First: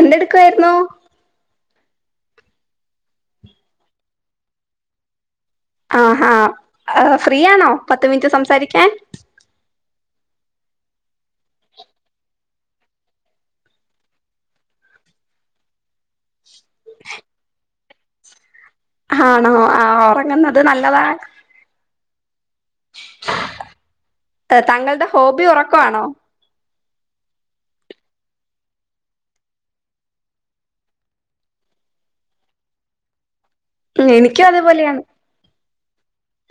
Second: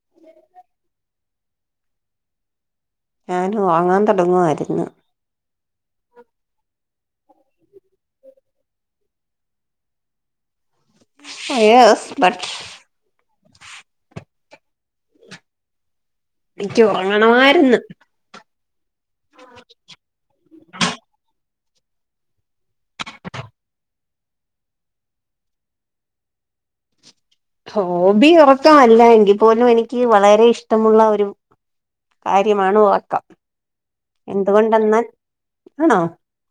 എന്തെടുക്കായിരുന്നു ഞാന് വാങ്ങാൻ തുടങ്ങുവാ യിരുന്നു ആഹാ ഫ്രീ ആണോ പത്ത് മിനിറ്റ് സംസാരിക്കാൻ ഒ യെസ് ബട്ട് ഇൻക്ക് ഉറങ്ങണമായിരുന്നു ഹാണോ ആ ഉറങ്ങുന്നത് നല്ലതാണ് ത താങ്കളുടെ ഹോബി ഉറക്കണോ ഹോബി ഉറക്ക വല്ല എങ്കി ൽ പോലും എനിക്ക് വളരെ ഇഷ്ടമുള്ള ഒരു കാര്യമാണ് ഉറക്കം. എന്തുകൊണ്ടെന്നാൽണോ?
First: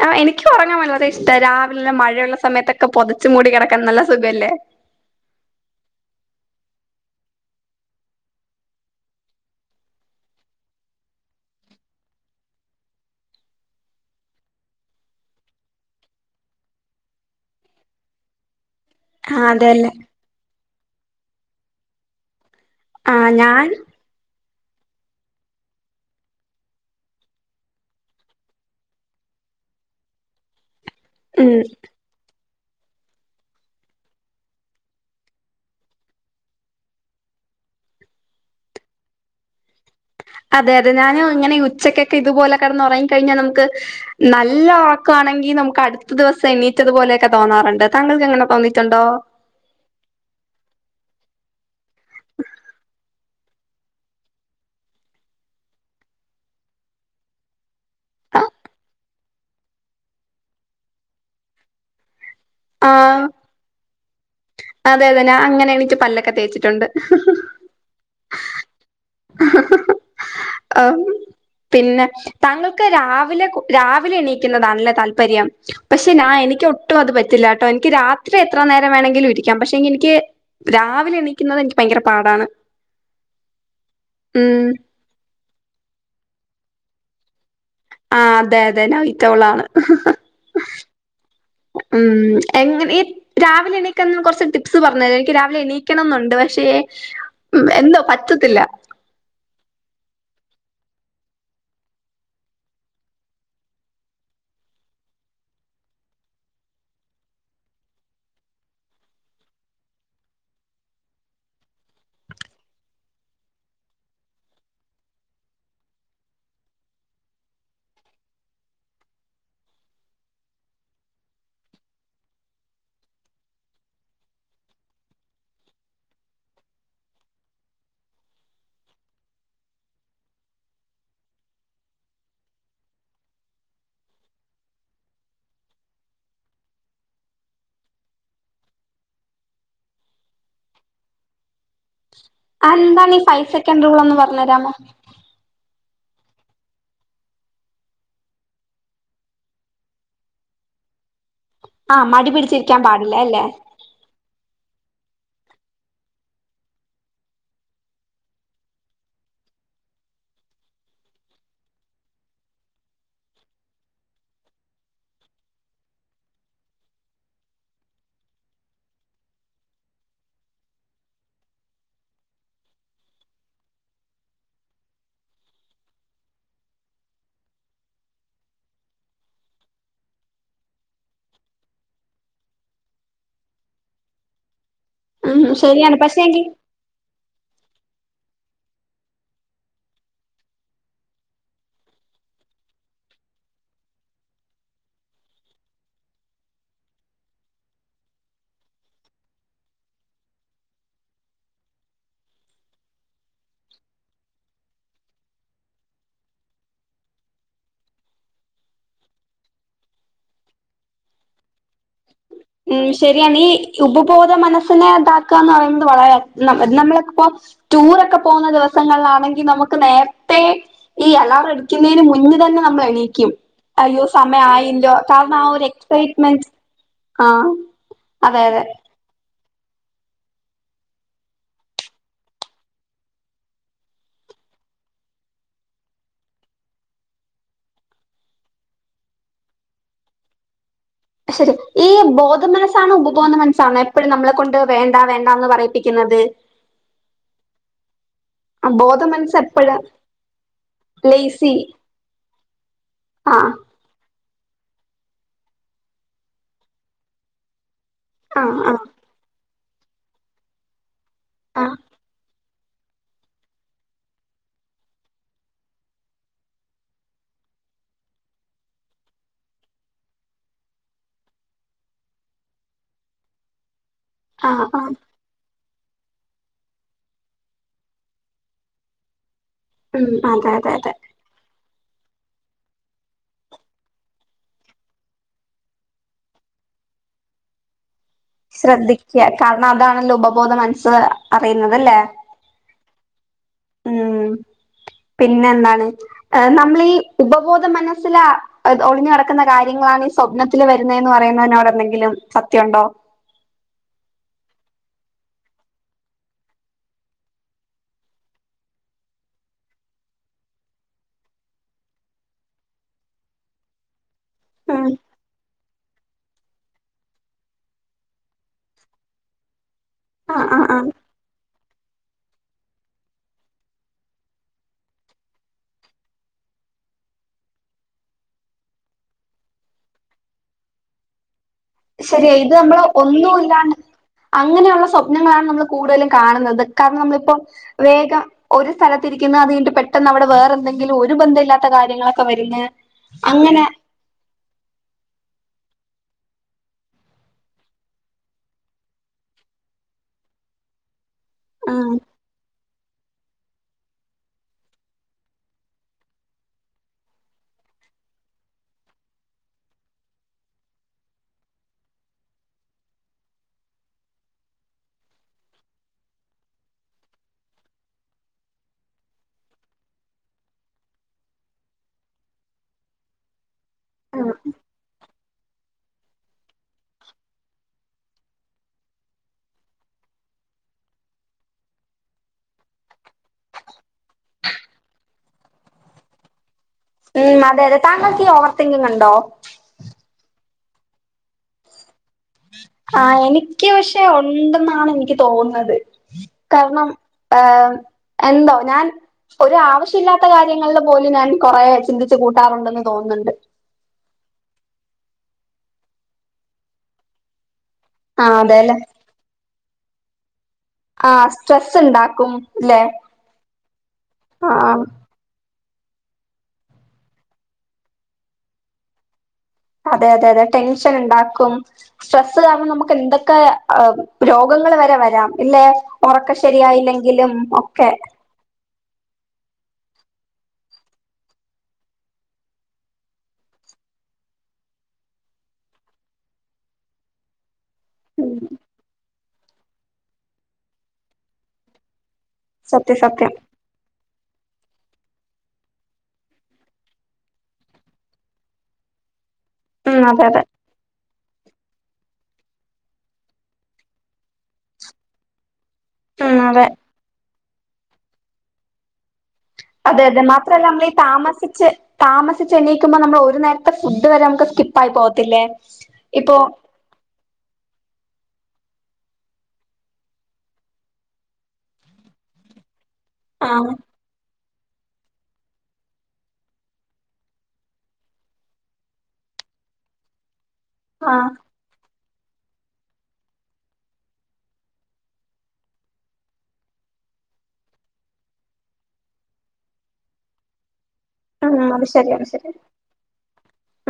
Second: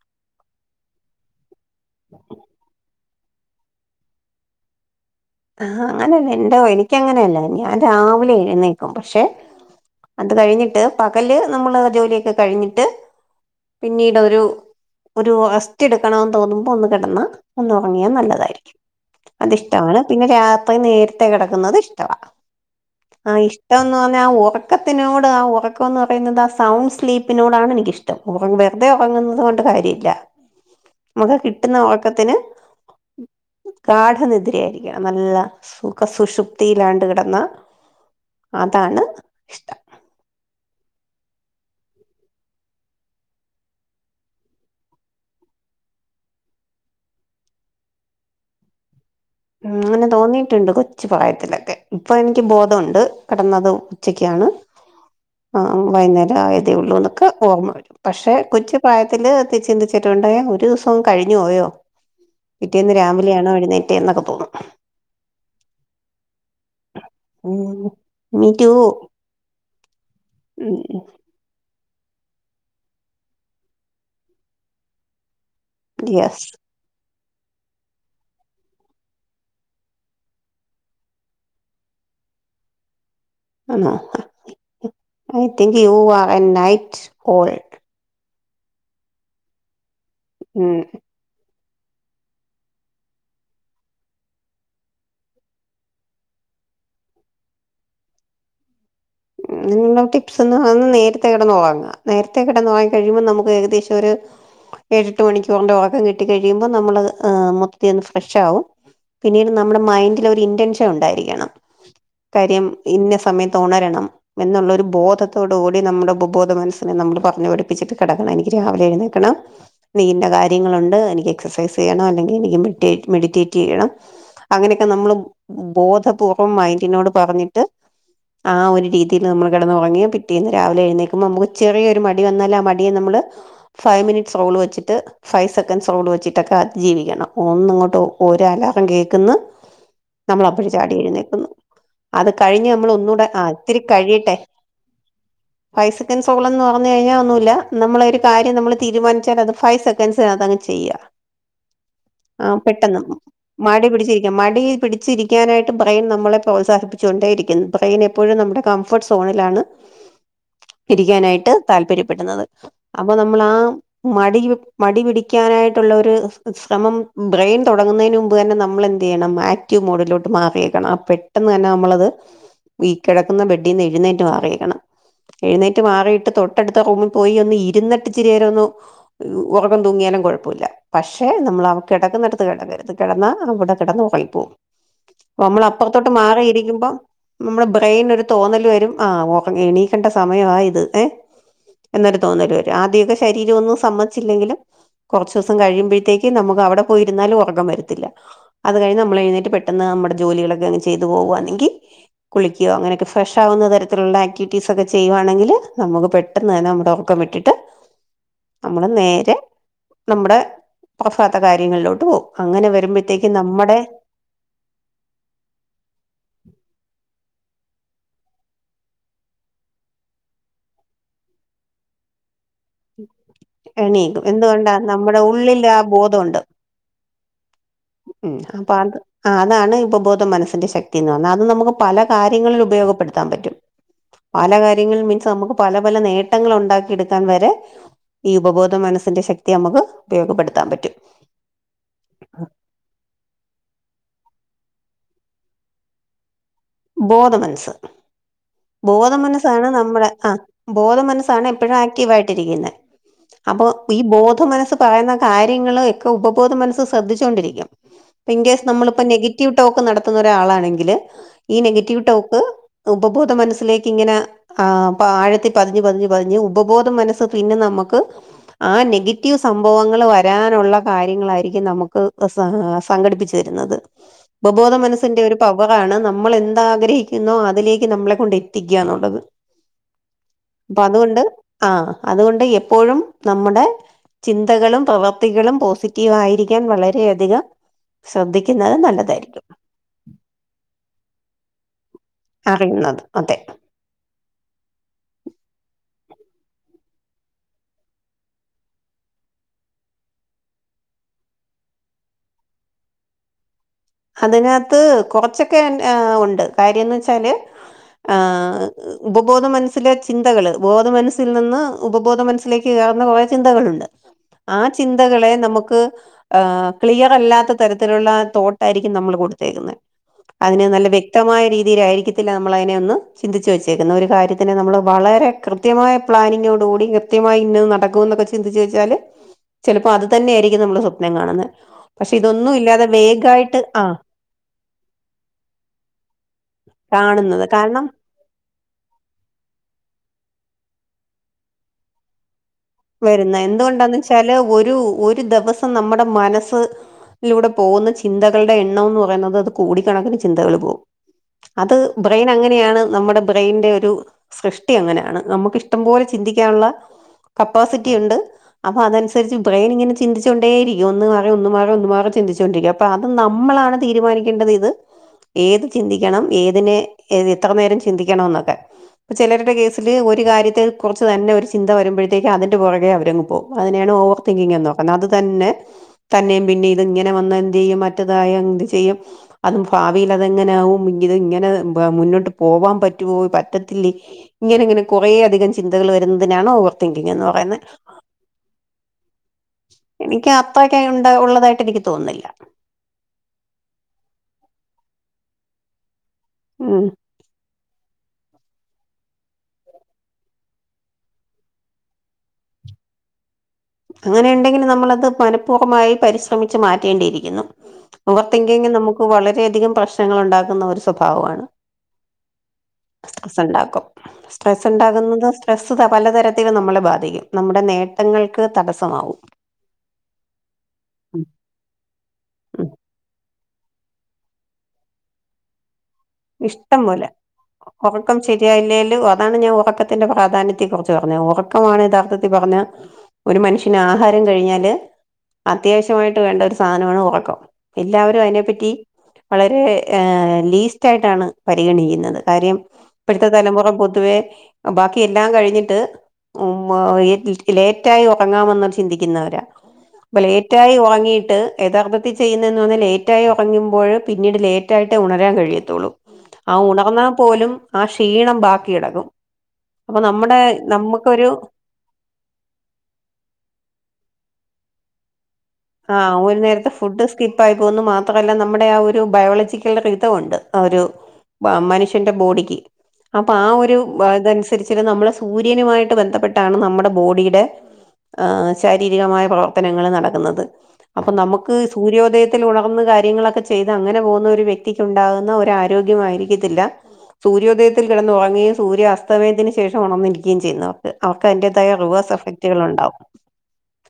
ആഹ് എനിക്ക് ഉറങ്ങാൻ വളരെ ഇഷ്ട രാവിലെമഴയുള്ള സമയത്തൊക്കെ പൊതച്ചു മൂടി കിടക്കാൻ നല്ല സുഖല്ലേ ആഹ അങ്ങനെയല്ല എന്തോ എനിക്കങ്ങനെയല്ല ഞാൻ രാവിലെ എഴുന്നേക്കും പക്ഷെ.. അത് കഴിഞ്ഞിട്ട് പകല് നമ്മളേജോലിയൊക്കെ കഴിഞ്ഞിട്ട് പിന്നീട് ഒരു ഒരു റസ്റ്റ് എടുക്കണോന്ന് തോന്നുമ്പോ ഒന്ന് കിടന്ന് ഒന്ന് ഉറങ്ങിയാൽ നല്ലതായിരിക്കും ആ അതി അതെല്ലേ ഷ്ടമാണ് പിന്നെ രാത്രി നേരത്തെേ കിടക്കുന്നത് ഇഷ്ടവ ആ ആഹ് ഞാൻ ഇഷ്ട്ടന്ന് പറഞ്ഞ ഒറ ക്കത്തിനോട് ആ ഉറക്കം ന്ന് പറയുന്നത് ആ സൗണ്ട് സ്ലീപ്പിനോടാണെനിക്കിഷ്ടം അത് ഉറങ്ങുന്നത് കൊണ്ട് കാര്യല്ല നമുക്ക് ഉം കിട്ടുന്ന ഉറക്കത്തിന് ഗാഡനിദ്യരയായി ക്കനല്ല സുഖ സുഷുപ്തിയിലാണ്ട് കിടന്ന് അതാണ് ഇഷ്ടം അതെ അതെ ഞാൻ ഇങ്ങനെ ഉച്ചക്കൊക്കെ ഇതുപോലെ കിടന്നുറങ്ങി കഴിഞ്ഞാൽ നമുക്ക് നല്ല ഉർക്കോണെങ്കി നമുക്ക് അടുത്ത ദിവസം എണീറ്റത്പോലെയൊക്കെ തോന്നാറുണ്ട് താങ്കൾക്ക് അങ്ങനെ തോന്നിയിട്ടുണ്ടോ അങ്ങനെ തോന്നിയിട്ടുണ്ട് കൊച്ചുപ്രായത്തിലൊക്കെ ഇപ്പൊ എനിക്ക് ബോധുണ്ട് കിടന്നതും ഉച്ചക്കാണ് ആ വൈന്നേരം ആയത് ഉള്ളൂ എന്നൊക്കെ ഓർമ്മ വരും പക്ഷെ കൊചു പ്രായത്തില് ചിന്തിച്ചിട്ടുണ്ട് ഒരു ദിവസവും കഴിഞ്ഞു പോയോ ആ പിറ്റേന്ന് രാവിലെയാണോ എഴുനേറ്റ എന്നൊക്കെ തോന്നും അതെ അതെ ഞാ അങ്ങനെ എണീട്ട് പല്ലൊക്കെ തേച്ചിട്ടുണ്ട് മീ ടു ഹ ഹ ഹ ആം പിന്നെ താങ്കൾക്ക് രാവിലെ രാവിലെ എണീക്കുന്നതാണല്ലേ താല്പര്യം പക്ഷെ ഞാ എനിക്ക് ഒട്ടും അത് പറ്റില്ല കേട്ടോ എനിക്ക് രാത്രി എത്ര നേരം വേണങ്കിലും ഇരിക്കാം പക്ഷെ എനിക്ക് രാവിലെ എണിക്കുന്നത് എനിക്ക് ഭയങ്കര പാടാണ് ആണോ ഉം I think you are an night owl ആ അതെ അതെ നൈറ്റോളാണ് ഉം ഉം എങ്ങന ഇ രാവിലെ എണീക്കാൻ കുറച്ച് ടിപ്സ് പറഞ്ഞരു എനിക്ക് രാവിലെ എണീക്കണംന്നുണ്ട് പക്ഷെ മ്മ് എന്തോ പറ്റത്തില്ല ങ്ങൾ ടിപ്സ് എന്ന് പറഞ്ഞ നേരത്തെ കിടന്നുഉറങ്ങാ നേരത്തെ കിടന്നുഉറങ്ങി കഴിയുമ്പോൾ നമുക്ക് ഏകദേശം ഒരു ഏട്ട് മണിക്കൂന്റെ ഉറകം കിട്ടി കഴിയുമ്പോ നമ്മള് ഉഹ് മൊത്ത ത്തിലിന്ന് ഫ്രഷ ആവും പിന്നീട് നമ്മുടെ മൈൻഡില് ഒരു ഇന്റൻഷൻ ഉണ്ടായിരിക്കണം കാര്യം ഇന്ന സമയത്ത് ഉണരണം എന്നുള്ളൊരു ബോധത്തോടുകൂടി നമ്മുടെ ഉപബോധ മനസ്സിനെ നമ്മൾ പറഞ്ഞു പഠിപ്പിച്ചിട്ട് കിടക്കണം എനിക്ക് രാവിലെ എഴുന്നേക്കണം നീന്ന കാര്യങ്ങളുണ്ട് എനിക്ക് എക്സർസൈസ് ചെയ്യണം അല്ലെങ്കിൽ എനിക്ക് മെഡിറ്റേറ്റ് ചെയ്യണം അങ്ങനെയൊക്കെ നമ്മൾ ബോധപൂർവം മൈൻണ്ടിനോടു പറഞ്ഞിട്ട് ആ ഒരു രീതി തിന്ന് നമ്മൾ കിടന്നുറങ്ങി പിറ്റേന് രാവിലെ എഴുനേൽക്കുമ്പോ നുക്ക് ചെറിയ ഒരു മടി വന്നാൽ ആ മടിയെ നമ്മള് ഫൈവ് മിനിറ്റ്സ് സോൾ വെച്ചിട്ട് ഫൈവ് സെക്കൻഡ്സ് റോൾ വെച്ചിട്ടൊക്കെ അത് ജീവിക്കണം ഒന്നങ്ങോട്ട് ഒരു അലാറം കേൾക്കുന്ന് നമ്മൾ അപ്പോയെ ചാടി എഴുന്നേൽക്കുന്നു അത് കഴിഞ്ഞ് നമ്മൾ എന്താണ് ഈ ഒന്നുകൂടെ ഫൈവ് ആയി ത്തിരി സെക്കൻഡ് റൂൾ ഒന്ന് കഴിയട്ടെ പറഞ്ഞ് തരാമോ ഫൈവ് സെക്കൻസ് സോളെന്ന് പറഞ്ഞു കഴിഞ്ഞാ ഒന്നുല്ല നമ്മളെ ഒരു കാര്യം നമ്മള് തീരുമാനിച്ചാ അത് ഫൈവ് സെക്കൻഡ്സിനാത്ത് അങ്ങ് ചെയ്യ അഹ് മടി പിടിച്ചിരിക്കാൻ പാടില്ല അല്ലേ മടി പിടിച്ചിരി മടി പിടിച്ചിരിക്കാനായിട്ട് ബ്രെയിൻ നമ്മളെ പ്രോത്സാഹിപ്പിച്ചുകൊണ്ടേ ഇരിക്കുന്നു ബ്രെയിൻ എപ്പോഴും നമ്മുടെ കംഫർട്ട് സോണിലാണ് ഇരിക്കാനായിട്ട് താല്പര്യപ്പെടുന്നത്. അപ്പൊ നമ്മള ആ മടി മടി പിടിക്കാനായിട്ടുള്ള ഒരു ശ്രമം ബ്രെയിൻ തുടങ്ങുന്നതിന് മുമ്പ് തന്നെ നമ്മൾ എ എന്ത്ചെയ ണം ആക്റ്റിവ് മോഡിലോട്ട് മാറിയേക്കണം പെട്ടെന്ന് തന്നെ നമ്മളത് ഈ കി... ക്കുന്ന ബെഡീന്ന് എഴുന്നേറ്റ്മാറയിക്കണം എഴുന്നേറ്റ് മാറിയിട്ട് തൊട്ടടുത്തുമ്പ് റൂം പോയി ഒന്ന് ഇരുന്നട്ട് ഇചിരിരൊന്ന് ഉറക്കം തൂങ്ങിയാലും കുഴപ്പില്ല പക്ഷെ നമ്മൾ അവ കിടക്കുന്നിടുത്ത് കിടകരുത് കിടക്കുന്നിടുത്ത് കിടന്നാ അവിടെ കിടന്ന് ഒറങ്ങി പോവും ഉം നമ്മള് ശരിയാണ് അപ്പുറത്തോട്ട് പക്ഷെ എങ്കിൽ മാറിയിരിക്കുമ്പോ നമ്മുടെ ബ്രെയിൻ ഒരു തോന്നൽ വരും ആ ഒറങ്ങി എണീക്കേണ്ട സമയ ആ ഇത് ഏ എന്നൊരു തോന്നല് വരും ആദ്യമൊകെ ശരീരം ഒന്നും സമ്മച്ചില്ലെങ്കിലും കുറച്ചുസം കഴിയുമ്പോഴത്തേക്ക് നമുക്ക് അവടെ പോയിരുന്നാലും ഒറക്കം വരത്തില്ല. അത് കഴിഞ് നമ്മള് എഴുന്നേറ്റ് പെട്ടെന്ന് നമ്മുടെ ജോലികളൊക്കെങ്ങനെ ചെയ്ത് പോവാണെങ്കി കുളിക്ക്യോ അങ്ങനെക്കെ.. ഫ്രഷാകുന്ന തരത്തിലുള്ള ആക്ടിവിറ്റീസൊക്കെ ചെയ്യുവാണെങ്കില് നമുക്ക് പെട്ടെന്ന് തന്നെ നമ്മുടെ ഉറക്കംവിട്ടിട്ട് നമ്മള് നേരെ നമ്മുടെ [unintelligible] കാര്യങ്ങൾലോട്ട് പോവും അങ്ങനെ വരുമ്പോഴത്തേക്കും നമ്മുടെ പോതെ മനസ്സിനെ ഇതാക്കാന്ന് പറയുന്നത് വളരെ നമ്മളിപ്പോ ടൂറൊക്കെ പോകുന്ന ദിവസങ്ങൾലാണെങ്കി നമുക്ക് നേര്ത്തെ ഈ അലാർ അടിക്ക്‌ന്നേന് മുന്ന് തന്നെ നമ്മളെണീക്കും അയ്യോ എണീക്കും സമയ എന്തുകൊണ്ടാ ആയല്ലോ നമ്മുടെ കാരണം ആ ഉള്ളിൽ ഒരു ബോധമുണ്ട് എക്സൈറ്റ്മെന്റ് ആഹ് ഉം അതെ അതെ പ്പാണ്ട് ആ അതാണ് ഉപബോധ മനസ്സിന്റെ ശക്തി എന്ന് പറഞ്ഞാ അത് നമുക്ക് പല കാര്യങ്ങളിൽ ഉപയോഗപ്പെടുത്താം പറ്റും പല കാര്യങ്ങളൾ മീൻസ് നമുക്ക് പല പല നേട്ടങ്ങൾ ഉണ്ടാക്കി എടുക്കാൻ വരെ ഈ ഉപബോധ മനസ്സിന്റെ ശക്തി നമുക്ക് ഉപയോഗപ്പെടുത്താൻ പറ്റും ഈ ബോധ മനസ്സാണോ ഉപബോധ മനസ്സാണോ എപ്പഴും നമ്മളെ കൊണ്ട് വേണ്ട വേണ്ടാന്ന് പറയിപ്പിക്കുന്നത് [inaudible] ബോധ മൻസ് ബോധ മനസ്സ് ബോധമനസ്സാണ് എപ്പഴാ നമ്മുടെ ആ ബോധമനസ്സാണ് ലേസി എപ്പഴും ആക്റ്റീവ് ആയിട്ടിരിക്കുന്ന ആഹ് അപ്പോ ഈ ബോധ മനസ്സ് പറയുന്ന കാര്യങ്ങള് ഒക്കെ ഉപബോധ മനസ്സ് ശ്രദ്ധിച്ചോണ്ടിരിക്കും ആഹ് ഇൻകെസ് ആഹ് നമ്മള്പ്പ നെഗറ്റീവ് ടോക്ക് നടത്തുന്ന ഒരാളാണെങ്കില് ഈ ആഹ് നെഗറ്റീവ് ടോക്ക് ഉപബോധ മനസ്സിലേക്ക് ഇങ്ങനെ ആ അപ്പ ആഴത്തി പതിഞ്ഞ് പതിഞ്ഞ് പതിഞ്ഞ് ഉപബോധം മനസ്സ് പിന്നെ നമുക്ക് ആ നെഗറ്റീവ് സംഭവങ്ങൾ വരാനുള്ള കാര്യങ്ങളായിരിക്കും നമുക്ക് സാ സംഘടിപ്പിച്ചു തരുന്നത് [inaudible] ഉപബോധ ആഹ് മനസ്സിന്റെ ഒരു പവറാണ് ന നമ്മള് എന്താഗ്രഹിക്കുന്നോ അതിലേക്ക് നമ്മളെ കൊണ്ട് എത്തിക്കാന്നുള്ളത് ഉം അതെ അതെ പ്പൊ. അതെ അതുകൊണ്ട് ആഹ് അതുകൊണ്ട് എപ്പോഴും നമ്മുടെ ചിന്തകളും പ്രവർത്തികളും പോസിറ്റീവ് ആയിരിക്കാൻ വളരെയധികം ശ്രദ്ധിക്കുന്നത് നല്ലതായിരിക്കും ന്ന അതാണല്ലോ ഉപബോധ മനസ്സ് അറിയുന്നത് ല്ലെ അറിയുന്നത് അതെ ഉം പിന്നെ എന്താണ് നമ്മളീ ഉപബോധ മനസ്സില ഒളിഞ് കടക്കുന്ന കാര്യങ്ങളാണ് ഈ സ്വപ്നത്തില് വരുന്നെന്ന് പറയുന്നതിനോട് എന്തെങ്കിലും സത്യമുണ്ടോ അതിനകത്ത് കുറച്ചൊക്കെ ഉണ്ട് കാര്യംന്ന് വെച്ചാല് ആ ഉപബോധ മനസ്സിലെ ചിന്തകൾ ബോധ മനസ്സിൽ നിന്ന് ഉപബോധ മനസ്സിലേക്ക് കേറൂന്ന കുറെ ചിന്തകളുണ്ട്. ആ ഉം ചിന്തകളെ നമുക്ക് ഏ ക്ലിയറല്ലാത്ത തരത്തിലുള്ള തോട്ട തായിരിക്കും നമ്മൾ കൊടുത്തേക്കുന്ന. ആഹ് അതിന് ആഹ് നല്ല ആഹ് വെ വ്യക്തമായ രീതിയിലായിരിക്കത്തില്ല നമ്മളയ്നെ ഒന്ന് ചിന്തിച്ച് വെച്ചേക്കുന്നെ ഒരു കാര്യത്തിന് നമ്മള് വളരെ കൃത്യമായ പ്ലാനിങ്ങോടുകൂടി കൃത്യമായി ഇന്നത് നടക്കുന്നൊക്കെ ചിന്തിച്ച് വെച്ചാല് ചെലപ്പോ അത് തന്നെയായിരിക്കും നമ്മള് സ്വപ്നം കാണുന്നെ ശെരിയ ഇത് നമ്മളെ ഒന്നും കാണ്ണ് അങ്ങനെയുള്ള സ്വപ്നങ്ങളാണ് നമ്മൾ കൂടുതലും കാണുന്നത് കര്ണം നമ്മളിപ്പോ കാണുന്നത് കാരണം വേഗം ഒരു സ്ഥലത്തിരിക്കുന്നു അത് കയ്ഞ്ട്ട് പെട്ടെന്ന് അവ്ടെ വേറെന്തെങ്കിലും ഒരു ബന്ധം ഇല്ലാത്ത കാര്യങ്ങളൊക്കെ വര്ന്ന് വരുന്ന എന്തുകൊണ്ടാന്ന് വെച്ചാല് ഒരു ഒരു ദിവസം നമ്മുടെ മനസ്സ് ലൂടെ പോവുന്ന ചിന്തകളുടെ എണ്ണം എന്ന് പറയുന്നത് അത് കൊടിക്കണക്കിന് ചിന്തകള് പോവും. അത് ഉം ബ്രെയിന് അങ്ങനെയാണ് നമ്മടെ ബ്രെന്റെ ഒരു സൃഷ്ടി അങ്ങനാണ് നമുക്കിഷ്ടം പോലെ ചിന്തിക്കാനുള്ള കപ്പാസിറ്റിയുണ്ട് അപ്പൊ അതൻസരിച്ച് ബ്രയ്നിങ്ങന ചിന്തിച്ചൊണ്ടേയിരിക്കും ഒന്ന് മാറോ ഒന്ന് മാറോ ഒന്ന് മാറോ ചിന്തിച്ചോണ്ട് രിക്കും അപ്പൊ അത് നമ്മളാണ് തീരുമാനിക്കേണ്ടതിത് ഏത് ചിന്തിക്കണം ഏതിനെ എത്ര നേരം ചിന്തിക്കണംന്നൊക്കെ ചെലരുടെ കേസില് ഒരു കാര്യത്തെ കുറച്ച് തന്നെ ഒരു ചിന്ത വരുമ്പോഴ് ത്തേക്ക് അതിന്റെ പൊറകെ അവരങ്ങ് പോകും അതിനെയാണ് ഓവർ തിങ്കിങ്ങെന്ന് പറന്നത്. അത് തന്നെ തന്നെയും പിന്നെ ഇത്ങ്ങനെ വന്ന എന്ത്ചെയ്യും മറ്റേതായ എന്ത് ചെയ്യും അതും ഭാവിലതെങ്ങനെയകും ഇത് ഇങ്ങനെ മുന്നോട്ട് പോവാം പറ്റുവോ പറ്റത്തില്ലേ ഇങ്ങനെങ്ങനെ കുറേ അധികം ചിന്തകൾ വരുന്നതിനാണ് ഓവർതി ഉം അതെ അതെ താങ്കൾക്കീ ഓവർ തിങ്കിങ് ഉണ്ടോ? എനിക്ക് അത്രയൊക്കെ ഉണ്ട ഉള്ളതായിട്ട് എനിക്ക് തോന്നുന്നില്ല ആഹ് എനിക്ക് പക്ഷെ ഉണ്ടെന്നാണ് എനിക്ക് തോന്നുന്നത് ഉം കാരണം ഏഹ് എന്തോ ഞാൻ ഒരാവശ്യമില്ലാത്ത കാര്യങ്ങള്പോലും ഞാൻ കൊറെ ചിന്തിച്ചു കൂട്ടാറുണ്ടെന്ന് തോന്നുന്നുണ്ട്. അങ്ങനെയുണ്ടെങ്കില് നമ്മളത് മനഃപൂർവമായി പരിശ്രമിച്ചു മാറ്റേണ്ടിയിരിക്കുന്നു ഓവർ ആഹ് തിങ്കിംങ് അതെല്ലെ നമുക്ക് വളരെയധികം പ്രശ്നങ്ങൾ ഉണ്ടാക്കുന്ന ഒരു ആഹ് സ്വഭാവ്വാണ് സ്ട്രെസ്സ് ഉണ്ടാക്കും ല്ലെ സ്ട്രെസ്സ്ണ്ടാക്കും. സ്ട്രെസ്സ് ആഹ് ണ്ടാക്ക്ന്നത് സ്ട്രെസ്സ്താ പലതരത്തിൽ നമ്മളെ ബാധിക്കും. നമ്മുടെ നേട്ടങ്ങൾക്ക് തടസ്സമാവും അതെ അതെ അതെ ഉം ടെൻഷന്ണ്ടാക്കും സ്ട്രെസ്സ് ഉം കാരണം നമുക്ക് എന്തെക്കെ രോഗങ്ങൾ വരെ വരാം ഇല്ലെ? ഒറക്കം ശെരിയായില്ലെങ്കിലും ഒക്കെ യില്ലേലും അതാണ് ഞാൻ ഉറക്കത്തിന്റെ പ്രാധാന്യത്തെ കുറിച്ച് പറഞ്ഞത് ഉറക്കമാണെ യഥാർത്ഥത്തി പറഞ്ഞ ഒരു മനുഷ്യന് ആഹാരം കഴിഞ്ഞാല് അത്യാവശ്യമായിട്ട് വേണ്ട ഒരു സാനവാണ് ഒറക്കം എല്ലാവരും ഉം അയ്നെപ്പറ്റി വളരെ ലീസ്റ്റായിട്ടാണ് പരിഗണിക്കുന്നത്. കാര്യം സത്യം ഇപ്പഴ്ത്തെ സത്യം തലമുറ പൊതുവെ ബാക്കി എല്ലാം കഴിഞ്ഞിട്ട് ഉം ലേറ്റായി ഉറങ്ങാമെന്ന് ചിന്തിക്കുന്നവരാ ഉം അപ്പൊ അതെ അതെ ലേറ്റായി ഉറങ്ങിട്ട് യഥാർത്ഥത്തിൽ ചെയ്യുന്നതെന്ന് ലേറ്റായി ഉറങ്ങുമ്പോഴ് പിന്നീട് ലേറ്റായിട്ടെ ഉണരാൻ കഴിയത്തുള്ളൂ ഉം അതെ ആഹ് ഉണർന്നാ പോലും ആ ക്ഷീണം ബാക്കികിടക്കും അതെ അതെ മാത്രല്ല നമ്മളീ താമസിച്ച് താമസിച്ച് എണീക്കുമ്പോ നമ്മൾ ഒരു നേരത്തെ ഫുഡ് വരെ നമുക്ക് സ്കിപ്പായി പോവത്തില്ലേ ആഹ് ഇപ്പോ ഒരു നേരത്തെ ഫു ഫുഡ് സ്കിപ്പായി പോകുന്നു മാത്രല്ല നമ്മുടെ ആഹ് ഒരു ബയോളജിക്കൽ റിതംണ്ട് ആഹ് ഒരു വാ മനുഷ്യന്റെ ബോഡിക്ക് അപ്പൊ ആ ആഹ് ഒരു [unintelligible] നുസരിച്ചിട്ട നമ്മളെ സൂര്യനുമായിട്ട് ബന്ധപ്പെട്ടാണ് നമ്മുടെ ബോഡിടെ ആഹ് ശാരീരികമായ പ്രവർത്തനങ്ങൾ നടക്കുന്നത് അപ്പൊ ആഹ് നമുക്ക് സൂര്യോദയത്തിൽ ഉണർന്ന് കാര്യങ്ങളൊക്കെ ചെയ്ത് അങ്ങനെ പോകുന്ന ഒരു വ്യക്തിക്ക് ഉണ്ടാകുന്ന ഒരാരോഗ്യമായിരിക്കത്തില്ല സൂര്യോദയത്തിൽ കിടന്നുറങ്ങുകയും സൂര്യ അസ്തമയത്തിന് ശേഷം ഉണർന്നിരികയും ചെയ്യുന്നവർ അവർക്ക് ഉം അതിന്റേതായ അത് റിവേഴ്സ് ശരിയാണ് ശരി എഫക്റ്റുകൾണ്ടാവും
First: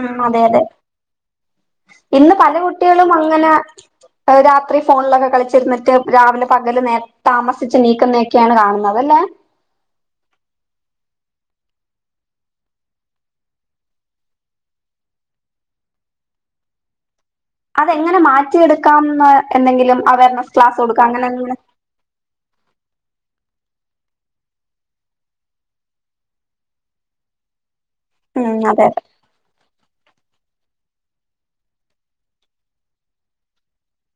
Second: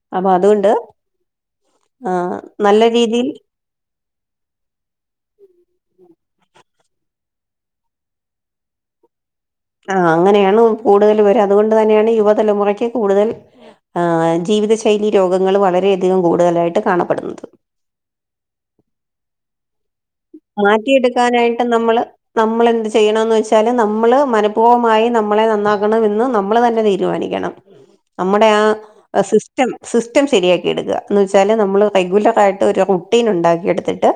ഉം അപ്പൊ അതെ അതെ അതുകൊണ്ട് ആ, ഇന്ന് പല നല്ല കുട്ടികളും രീതിയിൽ അങ്ങന അവര് രാത്രി ഫോൺലൊക്കെ കളിച്ചിരുന്നിട്ട് രാവിലെ പകല് നേര താമസിച്ച് എണീക്കുന്നെക്യാണ് കാണ്ന്നത് ലേ ആ അങ്ങനെണ് കൂട്തല് പേര് അതുകൊണ്ട് തന്നെണ് യുവതലമുറക്ക് കൂടുതല് ജീവിതശൈലി രോഗങ്ങള് വളരെയധികം കൂട്തലായിട്ട് കാണപ്പെട്ന്നത് അതെങ്ങനെ മാറ്റിയെട്ക്കാംന്ന് എന്തെങ്കിലും അവേർനെസ്‌ മാറ്റിട്ക്കാനായിട്ട് നമ്മള് നമ്മളെന്ത് ചെയ്യണന്ന് വെച്ചാല് നമ്മള് മനഃപൂവ്വമായി നമ്മളെ നന്നാക്കണമെന്ന് നമ്മള് തന്നെ തീര്മാനിക്കണം [inaudible] അമ്മടെ ആ അതെ അതെ സിസ് സ്റ്റം സിസ്റ്റം ശെരിയാക്കി എട്ക്കാ ന്ന് ച്ചാല് നമ്മള് റെഗുലറായിട്ട് ഒരു റുട്ടീനുണ്ടാക്കിഎട്ത്തിട്ട്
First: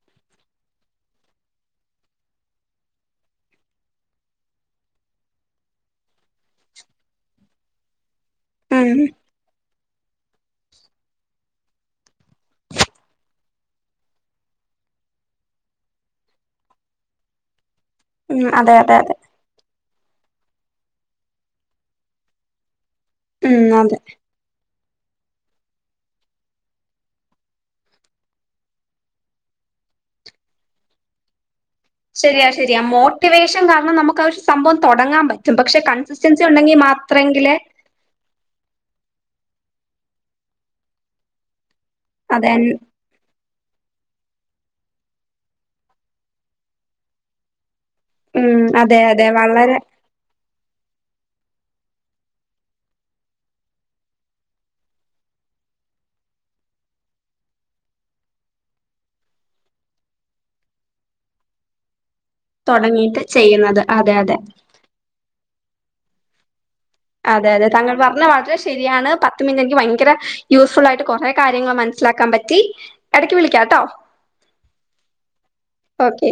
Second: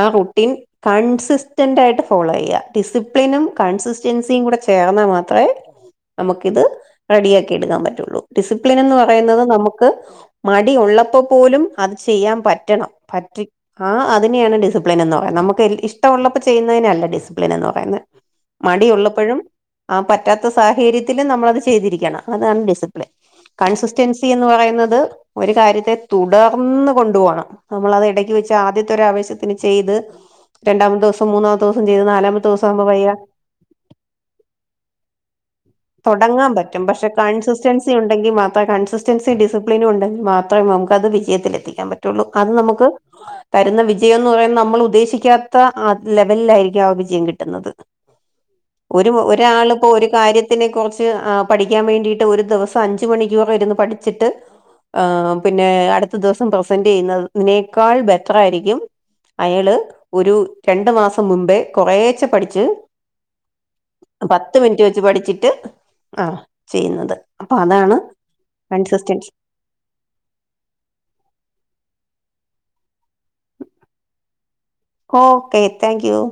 ആ റു ടിൻ കൺസിസ്റ്റന്റ്യിട്ട് ഫോളോയ്യ ഡിസിപ്ലിനും കൺസിസ്റ്റൻസി കൂടെ ചേർന്നാ മാത്രേ നമുക്കിത് റെഡിയാക്കി എടുക്കാം പറ്റൊള്ളൂ ഡിസിപ്ലിൻ ഉം എന്ന് പറയുന്നത് നമു ക്ക് മടി ഉള്ളപ്പോ പോലും അത് ചെയ്യാം പറ്റണം പറ്റി ആഹ് അതെന്നെയാണ് ഡിസിപ്ലിൻ എന്നോ പെ നമുക്ക് എനിക്ക് ഇഷ്ടമുള്ളപ്പോ ചെയ്യുന്നതിനേയല്ല ഡിസിപ്ലിൻ എന്ന് പറയുന്നെ ഉം അതെ അതെ അതെ മടിയുള്ളപ്പഴും ആ പറ്റാത്ത സാഹേര്യത്തിലും നമ്മളത് ചെയ്തിരിക്കണം അതാണ് ഡിസിപ്ലിൻ ഉം അതെ കൺസെസ്റ്റൻസി തി എന്ന് പറയുന്നത് ഒര് കാര്യത്തെ തുടർന്ന് കൊണ്ട് പോണം നമ്മളത് എടക്ക് വെച്ച് ആദ്യത്തെ ഒരാവേശ്യത്തിന് ചെയ്ത് രണ്ടാമത്തൂസം ഇപ്പൊ മൂന്നമത്തോസം ചെയ്തതാ ശെരിയാ ശെരിയാ മോട്ടിവേഷം കാർണം നമുക്ക് ആ ഒരു സംഭവം തൊടങ്ങാപ റ്റും പക്ഷെ കൺസിസ്റ്റൻസി ഒണ്ടെങ്കി മാത്രെങ്കിലെ സി ഉണ്ടെങ്കി മാത്രേ കൺസിസ്റ്റൻസി ഡിസിപ്ലിനുണ്ടെങ്കി മാത്രേ നമുക്കത് വിജയത്തിലെത്തിക്കാൻ പ റ്റൊള്ളു അതെ കാരണം നമക്ക് തര്ന്ന വിജയംന്ന് പറയ്ന്ന നമ്മള് ഉദ്ദേശീ തിക്കാത്ത ആ ലെവല്‌ലായിരിക്കും ആ വിജയം കിട്ട്ന്നത് ഉം അതെ ഒര് അതെ വളരെ ഒരാള്പ്പോ ഒരു കാര്യത് ഇതിനെ കുറ്ച്ച് ആ പഠിക്ക്യാൻ വേണ്ടിട്ട് ഒരു ദിവസം അഞ്ച് മണിക്കുർ ഇര്ന്ന് പഠിച്ചിട്ട് ആ പിന്നെ അട്ത്ത ദിവസം പ്രസന്റയ്ന്നതിനേക്കാൾ ബെറ്ററായിരിക്കും അയള് ഒരു രണ്ടു മാസം മുമ്പേ കൊറേച്ചെ പടി ച്ച് തൊടങ്ങിയിട്ട് ചെയ്യുന്നത് അതെ അതെ പത്ത് മിൻറ്റ് വെച്ച് പഠിച്ചിട്ട് ആ ചിയ്യ്ന്നത് അതെ അതെ താങ്കൾ പറഞ്ഞ വാക്ക് ശെരിയാണ് പത്ത് മിൻറ്റ് എൻക്ക് ഭയങ്കര യൂസ്ഫുള്ളായിട്ട് കൊറെ കാര്യങ്ങൾ മനസ്സിലാക്കാം പറ്റി എടക്ക് വിളിക്കാട്ടോ ഓക്കേ താങ്ക് യൂ ഓക്കെ